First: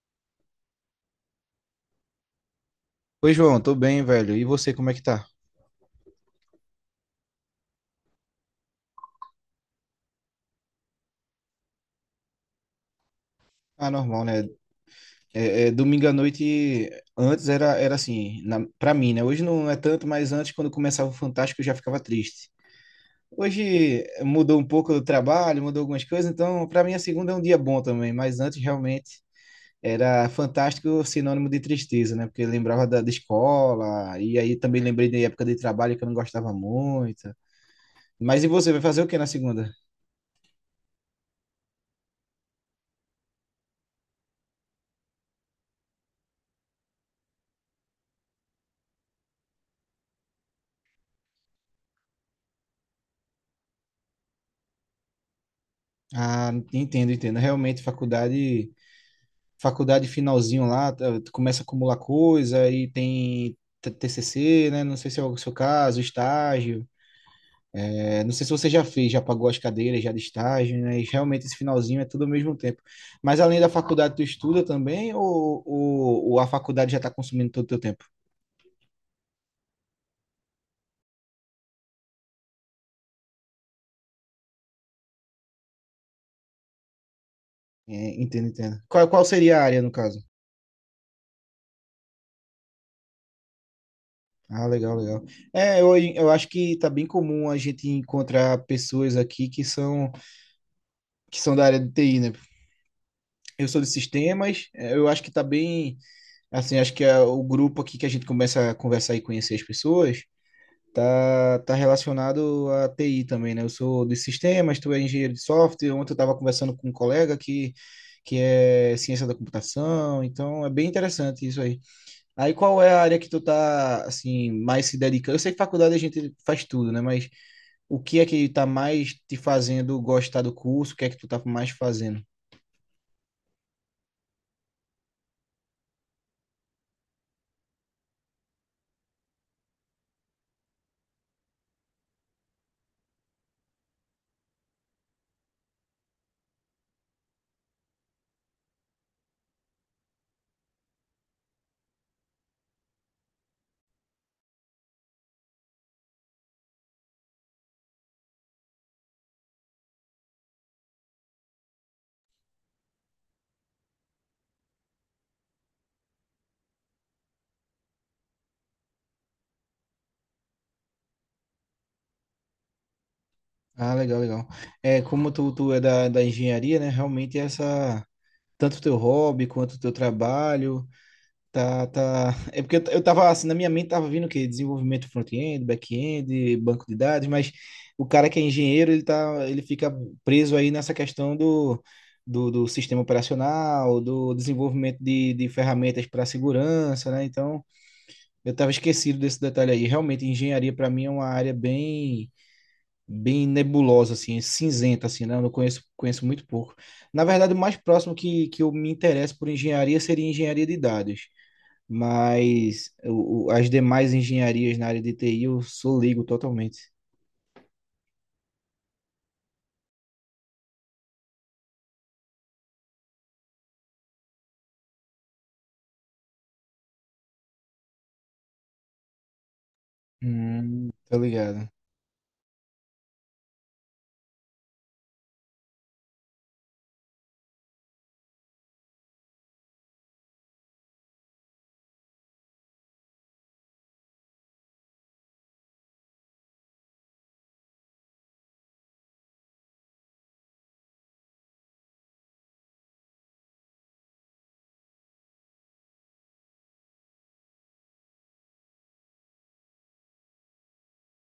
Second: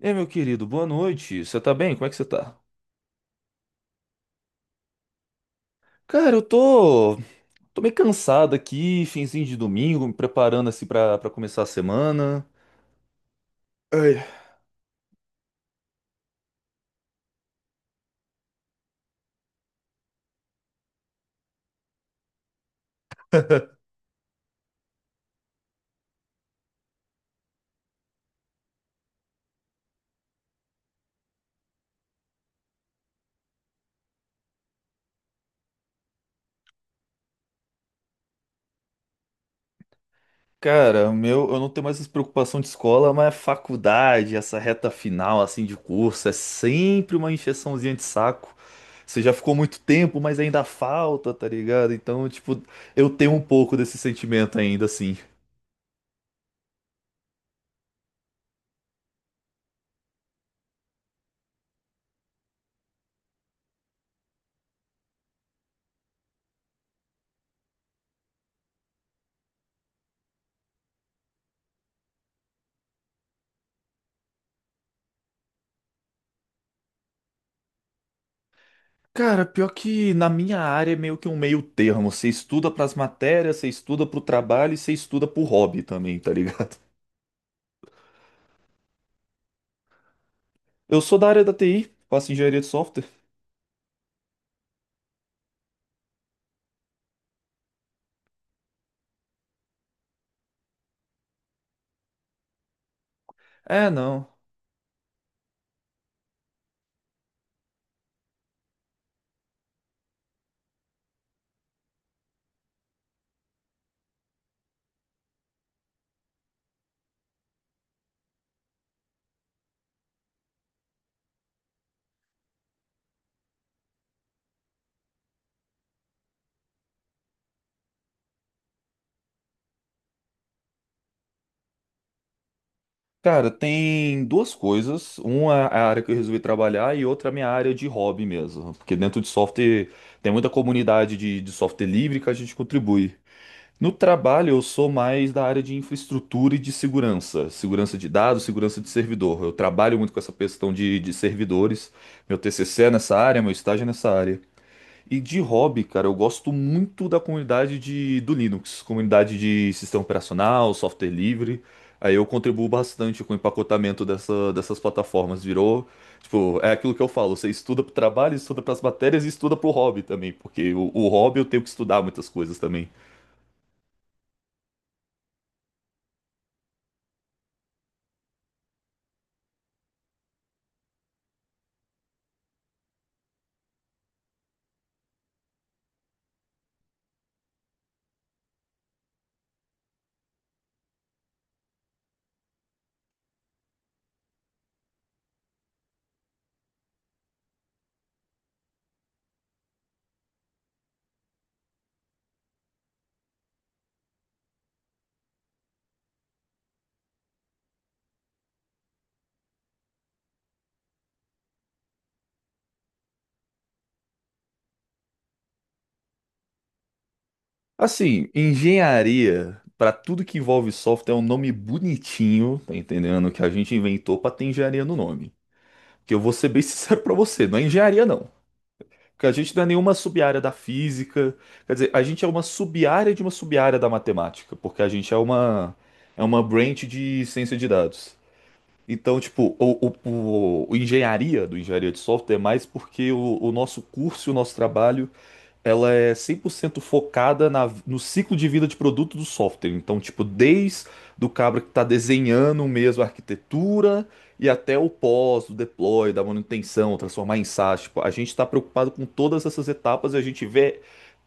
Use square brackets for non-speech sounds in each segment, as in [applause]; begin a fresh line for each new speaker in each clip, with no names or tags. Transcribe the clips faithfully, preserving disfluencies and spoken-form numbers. Ei, meu querido, boa noite. Você tá bem? Como é que você tá?
Oi, João, tô bem, velho. E você, como é que tá?
Cara, eu tô, tô meio cansado aqui, finzinho de domingo, me preparando assim pra, pra começar a semana.
Ah,
Ai,
normal, né? É, é, domingo à noite, antes era, era assim, na, pra mim, né? Hoje não é tanto, mas antes, quando começava o Fantástico, eu já ficava triste. Hoje eh, mudou um pouco o trabalho, mudou algumas coisas, então pra mim a segunda é um dia bom também, mas antes realmente era Fantástico sinônimo de tristeza, né? Porque eu lembrava da, da escola, e aí também lembrei da época de trabalho que eu não gostava muito. Mas e você, vai fazer o que na segunda?
cara, o meu, eu não tenho mais essa preocupação de escola, mas a faculdade, essa reta final assim de curso, é sempre uma encheçãozinha de saco. Você já ficou muito tempo, mas ainda falta, tá ligado? Então, tipo, eu tenho um pouco desse sentimento ainda assim.
Ah, entendo, entendo. Realmente, faculdade. Faculdade finalzinho lá, tá, tu começa a acumular coisa e tem t- TCC, né? Não sei se é o seu caso, estágio. É, não sei se você já fez, já pagou as cadeiras já de estágio, né? E realmente esse finalzinho é tudo ao mesmo tempo. Mas além da faculdade, tu estuda também ou, ou, ou a faculdade já está consumindo todo o teu tempo?
Cara, pior que na minha área é meio que um meio termo. Você estuda pras matérias, você estuda pro trabalho e você estuda pro hobby também, tá ligado?
É, entendo, entendo. Qual, qual seria a área, no caso?
[laughs] Eu sou da área da T I, faço engenharia de software.
Ah, legal, legal. É, eu, eu acho que tá bem comum a gente encontrar pessoas aqui que são que são da área de T I, né? Eu sou de
É, não.
sistemas, eh, eu acho que tá bem. Assim, acho que é o grupo aqui que a gente começa a conversar e conhecer as pessoas, tá, tá relacionado à T I também, né? Eu sou de sistemas, tu é engenheiro de software. Ontem eu estava conversando com um colega que, que é ciência da computação, então é bem interessante isso aí. Aí qual é a área que tu tá, assim, mais se dedicando? Eu sei que faculdade a gente faz tudo, né? Mas o que é que tá mais te fazendo gostar do curso? O que é que tu tá mais fazendo?
Cara, tem duas coisas. Uma é a área que eu resolvi trabalhar e outra é a minha área de hobby mesmo. Porque dentro de software tem muita comunidade de, de software livre que a gente contribui. No trabalho, eu sou mais da área de infraestrutura e de segurança. Segurança de dados, segurança de servidor. Eu trabalho muito com essa questão de, de servidores. Meu T C C é nessa área, meu estágio é nessa área. E de hobby, cara, eu gosto muito da comunidade de, do Linux, comunidade de sistema operacional, software livre. Aí eu contribuo bastante com o empacotamento dessa- dessas plataformas. Virou, tipo, é aquilo que eu falo, você estuda pro trabalho, estuda pras matérias e estuda pro hobby também, porque o, o hobby eu tenho que estudar muitas coisas também.
Ah, legal, legal. É, como tu, tu é da, da engenharia, né? Realmente essa, tanto o teu hobby quanto o teu trabalho. Tá, tá. É porque eu t- eu tava assim, na minha mente tava vindo o quê? Desenvolvimento front-end, back-end, banco de dados, mas o cara que é engenheiro, ele tá, ele fica preso aí nessa questão do, do, do sistema operacional, do desenvolvimento de, de ferramentas para segurança, né? Então, eu tava esquecido desse detalhe aí. Realmente, engenharia para mim é uma área bem, bem nebulosa, assim, cinzenta, assim, né? Eu não conheço, conheço muito pouco. Na verdade, o mais próximo que, que eu me interesso por engenharia seria engenharia de dados, mas o, o- as demais engenharias na área de T I eu sou leigo totalmente.
Assim, engenharia, para tudo que envolve software, é um nome bonitinho, tá entendendo? Que a gente inventou pra ter engenharia no nome. Que eu vou ser bem [laughs] sincero pra você, não é engenharia não. Que a gente não é nenhuma sub-área da
Hum, tô
física,
ligado.
quer dizer, a gente é uma sub-área de uma sub-área da matemática, porque a gente é uma é uma branch de ciência de dados. Então, tipo, o, o- o- o engenharia do engenharia de software é mais porque o, o nosso curso, e o nosso trabalho, ela é cem por cento focada na- no ciclo de vida de produto do software. Então, tipo, desde do cabra que está desenhando mesmo a arquitetura e até o pós, do deploy, da manutenção, transformar em SaaS. Tipo, a gente está preocupado com todas essas etapas e a gente vê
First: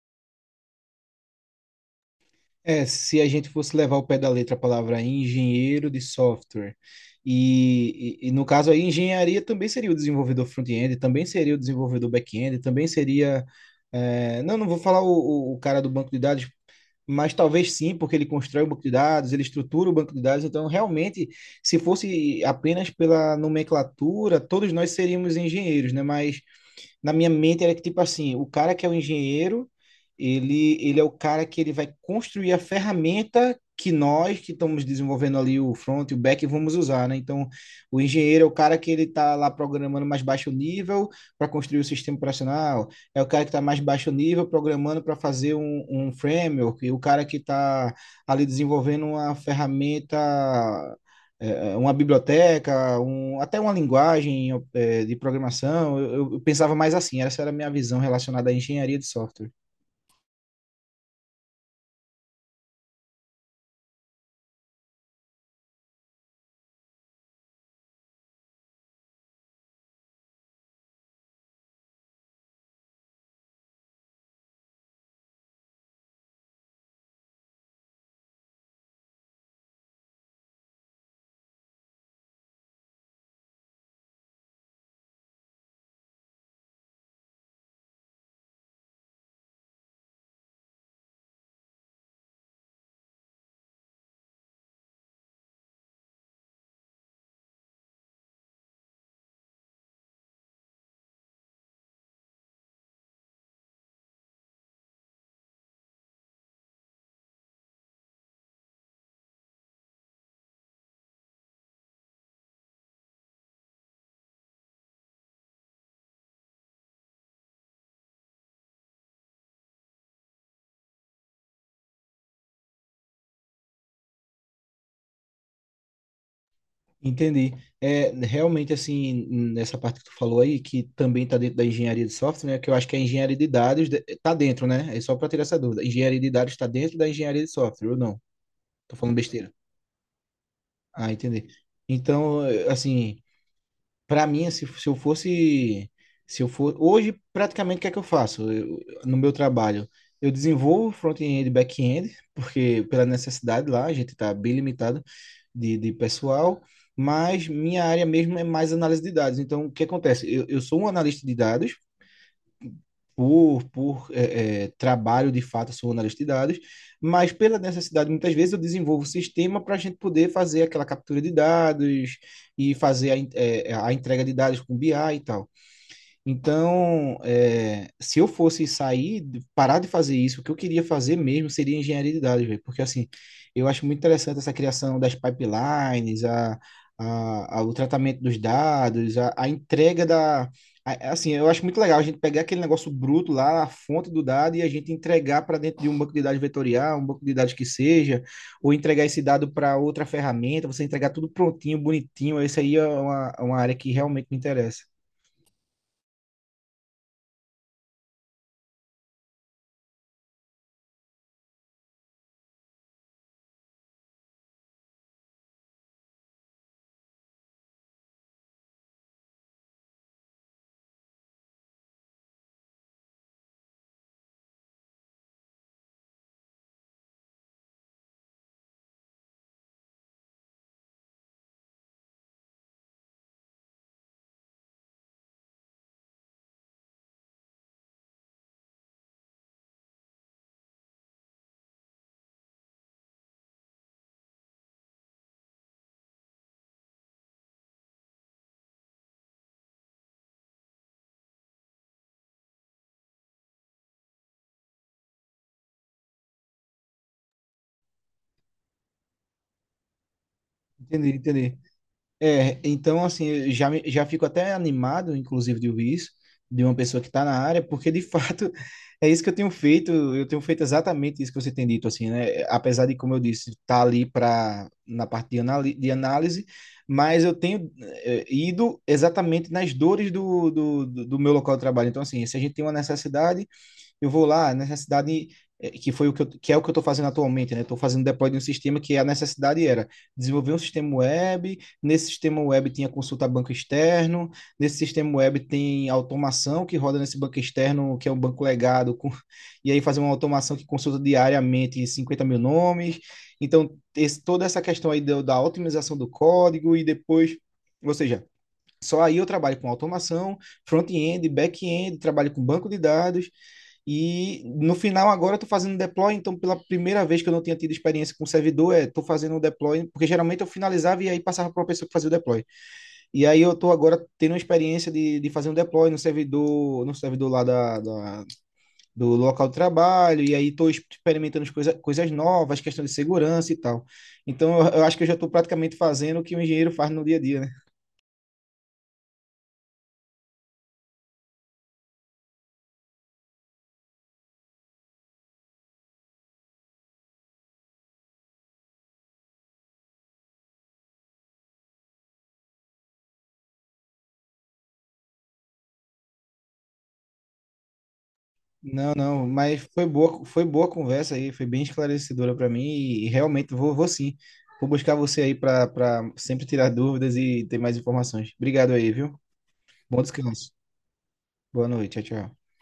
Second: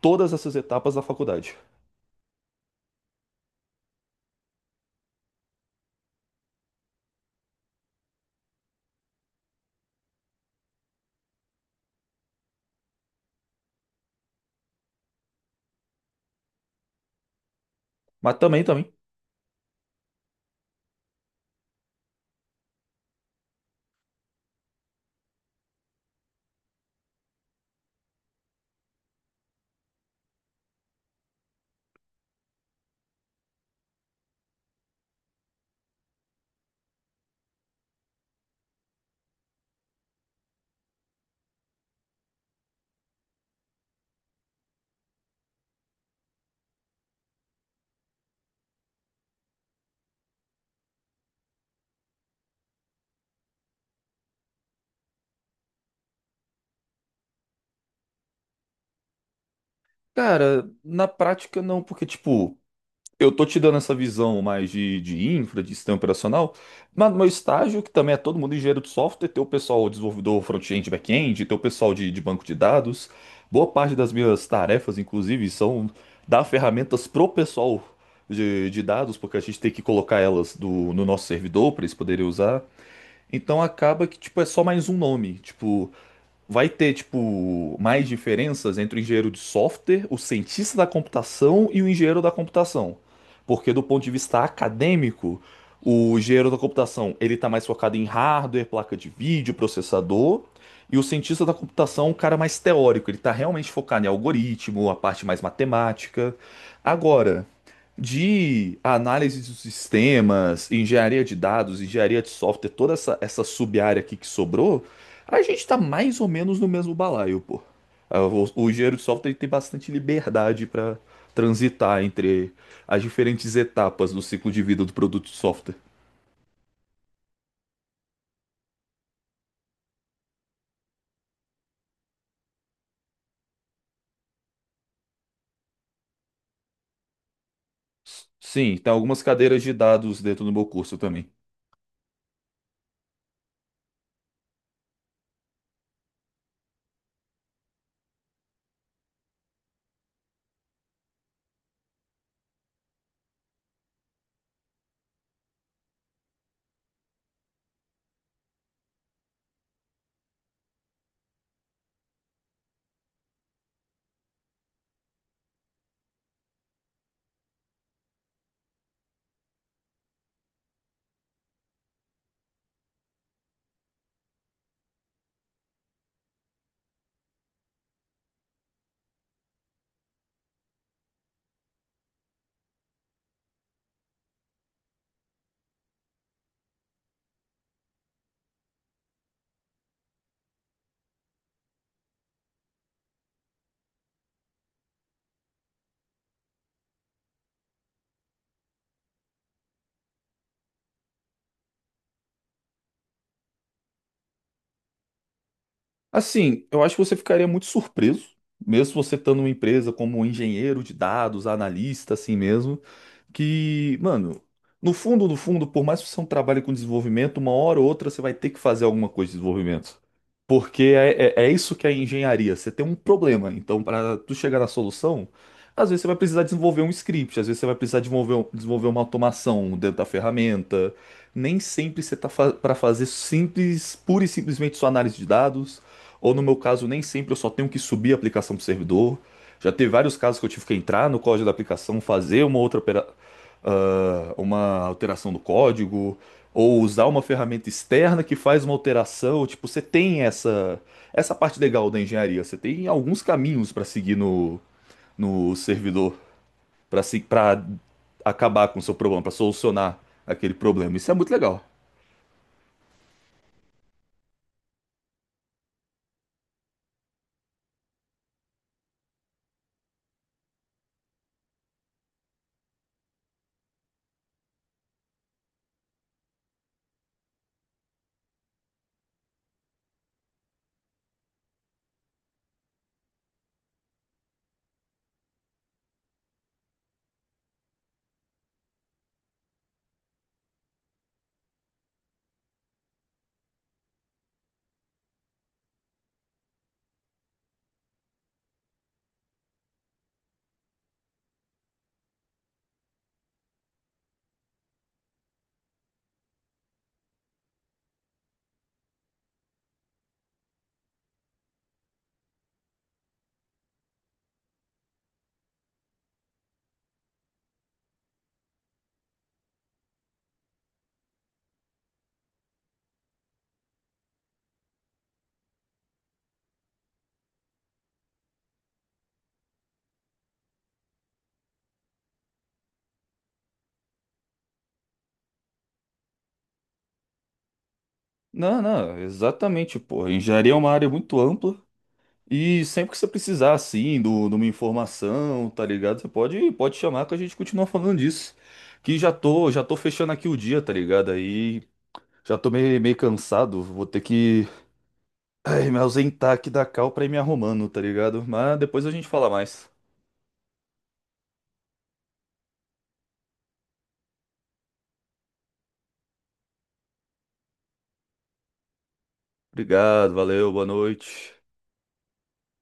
todas essas etapas da faculdade.
É, se a gente fosse levar ao pé da letra a palavra engenheiro de software, e, e, e no caso aí, engenharia também seria o desenvolvedor front-end, também seria o desenvolvedor back-end, também seria. É, não, não vou falar o, o- o cara do banco de dados, mas talvez sim, porque ele
Mas
constrói
também,
o banco de
também.
dados, ele estrutura o banco de dados, então realmente, se fosse apenas pela nomenclatura, todos nós seríamos engenheiros, né? Mas na minha mente era que, tipo assim, o cara que é o engenheiro, ele, ele é o cara que ele vai construir a ferramenta que nós que estamos desenvolvendo ali o front e o back vamos usar, né? Então, o engenheiro é o cara que ele está lá programando mais baixo nível para construir o sistema operacional, é o cara que está mais baixo nível programando para fazer um, um framework, e o cara que está ali desenvolvendo uma ferramenta, é, é, uma biblioteca, um, até uma linguagem, é, de programação. Eu, eu pensava mais assim, essa era a minha visão relacionada à engenharia de software.
Cara, na prática não, porque, tipo. Eu tô te dando essa visão mais de, de infra, de sistema operacional, mas no meu estágio, que também é todo mundo engenheiro de software, tem o pessoal desenvolvedor front-end, back-end, tem o pessoal de, de banco de dados. Boa parte das minhas tarefas, inclusive, são dar ferramentas pro pessoal de, de dados, porque a gente tem que colocar elas do- no nosso servidor para eles poderem usar. Então acaba que, tipo, é só mais um nome. Tipo, vai ter, tipo, mais diferenças entre o engenheiro de software, o cientista da computação e o engenheiro da computação. Porque do ponto de vista acadêmico, o engenheiro da computação, ele tá mais focado em hardware, placa de vídeo, processador, e o cientista da computação, é um cara mais teórico, ele tá realmente focado em algoritmo, a parte mais matemática. Agora, de análise de sistemas, engenharia de dados, engenharia de software, toda essa, essa sub-área aqui que sobrou, a gente tá mais ou menos no mesmo balaio, pô. Ah, O, o engenheiro de software ele tem bastante liberdade para transitar entre as diferentes etapas do ciclo de vida do produto de software.
Entendi. É, realmente, assim, nessa parte que tu falou aí, que também está dentro da engenharia de software, né, que eu acho que a engenharia de dados está dentro, né? É só para tirar essa dúvida. Engenharia de dados está dentro da engenharia de software, ou não?
S- Sim, tem
Tô falando
algumas
besteira.
cadeiras de dados dentro do meu curso
Ah,
também.
entendi. Então, assim, para mim, se, se eu fosse, se eu for, hoje praticamente o que é que eu faço Eu- no meu trabalho? Eu desenvolvo front-end e back-end, porque pela necessidade lá, a gente está bem limitado de, de pessoal, mas minha área mesmo é mais análise de dados. Então, o que acontece? Eu, eu sou um analista de dados, por, por é, é, trabalho, de fato, sou analista de dados, mas pela necessidade, muitas vezes eu desenvolvo o sistema para a gente poder fazer aquela captura de dados e fazer a, en- é, a entrega de dados com B I e tal. Então, é, se eu fosse sair, parar de fazer isso, o que eu queria fazer mesmo seria engenharia de dados, velho. Porque, assim, eu acho muito interessante essa criação das pipelines, a, a, a- o tratamento dos dados, a, a entrega da. A- assim, eu acho muito legal a gente pegar aquele negócio bruto lá, a fonte do dado, e a gente entregar para dentro de um banco de dados vetorial, um banco de dados que seja, ou entregar esse dado para outra ferramenta, você entregar tudo prontinho, bonitinho. Isso aí é uma, uma área que realmente me interessa.
Assim, eu acho que você ficaria muito surpreso, mesmo você estando numa empresa como um engenheiro de dados, analista, assim mesmo. Que, mano, no fundo, no fundo, por mais que você não trabalhe com desenvolvimento, uma hora ou outra você vai ter que fazer alguma coisa de desenvolvimento. Porque é, é, é isso que é engenharia. Você tem um problema, então para tu chegar na solução, às vezes você vai precisar desenvolver um script, às vezes você vai precisar desenvolver, um- desenvolver uma automação dentro da ferramenta. Nem sempre você tá fa para fazer simples, pura e simplesmente sua análise de dados. Ou no meu caso, nem sempre eu só tenho que subir a aplicação para o servidor. Já teve vários casos que eu tive que entrar no código da aplicação, fazer uma outra opera- ah, uma alteração do código, ou usar uma ferramenta externa que faz uma alteração. Tipo, você tem essa, essa parte legal da engenharia, você tem alguns caminhos para seguir no, no servidor, para se, para acabar com o seu problema, para solucionar aquele problema. Isso
Entendi,
é muito
entendi.
legal.
É, então, assim, eu já, me- já fico até animado, inclusive, de ouvir isso, de uma pessoa que está na área, porque, de [laughs] fato, é isso que eu tenho feito, eu tenho feito exatamente isso que você tem dito, assim, né? Apesar de, como eu disse, estar tá ali pra, na parte de, anali- de análise, mas eu tenho eh, ido exatamente nas dores do, do, do do meu local de trabalho. Então, assim, se a gente tem uma necessidade, eu vou lá, a necessidade, eh, que foi o que, eu, que é o que eu estou fazendo atualmente, né? Estou fazendo deploy de um sistema que a necessidade era desenvolver um sistema web, nesse sistema web tinha consulta a banco externo, nesse sistema web tem automação que roda nesse banco externo, que é um banco legado, com, [laughs] e aí fazer uma automação que consulta diariamente cinquenta mil nomes. Então, esse, toda essa questão aí da, da otimização do código e depois, ou seja, só aí eu trabalho com automação, front-end, back-end, trabalho com banco de dados, e no final agora eu tô fazendo deploy, então pela primeira vez que eu não tinha tido experiência com servidor, é, tô fazendo o deploy, porque geralmente eu finalizava e aí passava para uma pessoa que fazia o deploy. E aí eu tô agora tendo uma experiência de, de fazer um deploy no servidor, no servidor lá da, da- do local de trabalho, e aí tô experimentando as coisa, coisas novas, questão de segurança e tal. Então eu, eu acho que eu já tô praticamente fazendo o que o engenheiro faz no dia a dia, né?
Não, não, exatamente, pô. Engenharia é uma área muito ampla. E sempre que você precisar, assim, do, de uma informação, tá ligado? Você pode, pode chamar que a gente continua falando disso. Que já tô, já tô fechando aqui o dia, tá ligado? Aí já tô meio, meio cansado. Vou ter que, ai, me ausentar aqui da cal pra ir me arrumando, tá ligado? Mas depois a
Não,
gente
não,
fala
mas
mais.
foi boa, foi boa a conversa aí, foi bem esclarecedora para mim e, e realmente vou, vou sim. Vou buscar você aí para sempre tirar dúvidas e ter mais informações. Obrigado aí, viu? Bom
Obrigado, valeu,
descanso.
boa noite.
Boa noite, tchau, tchau.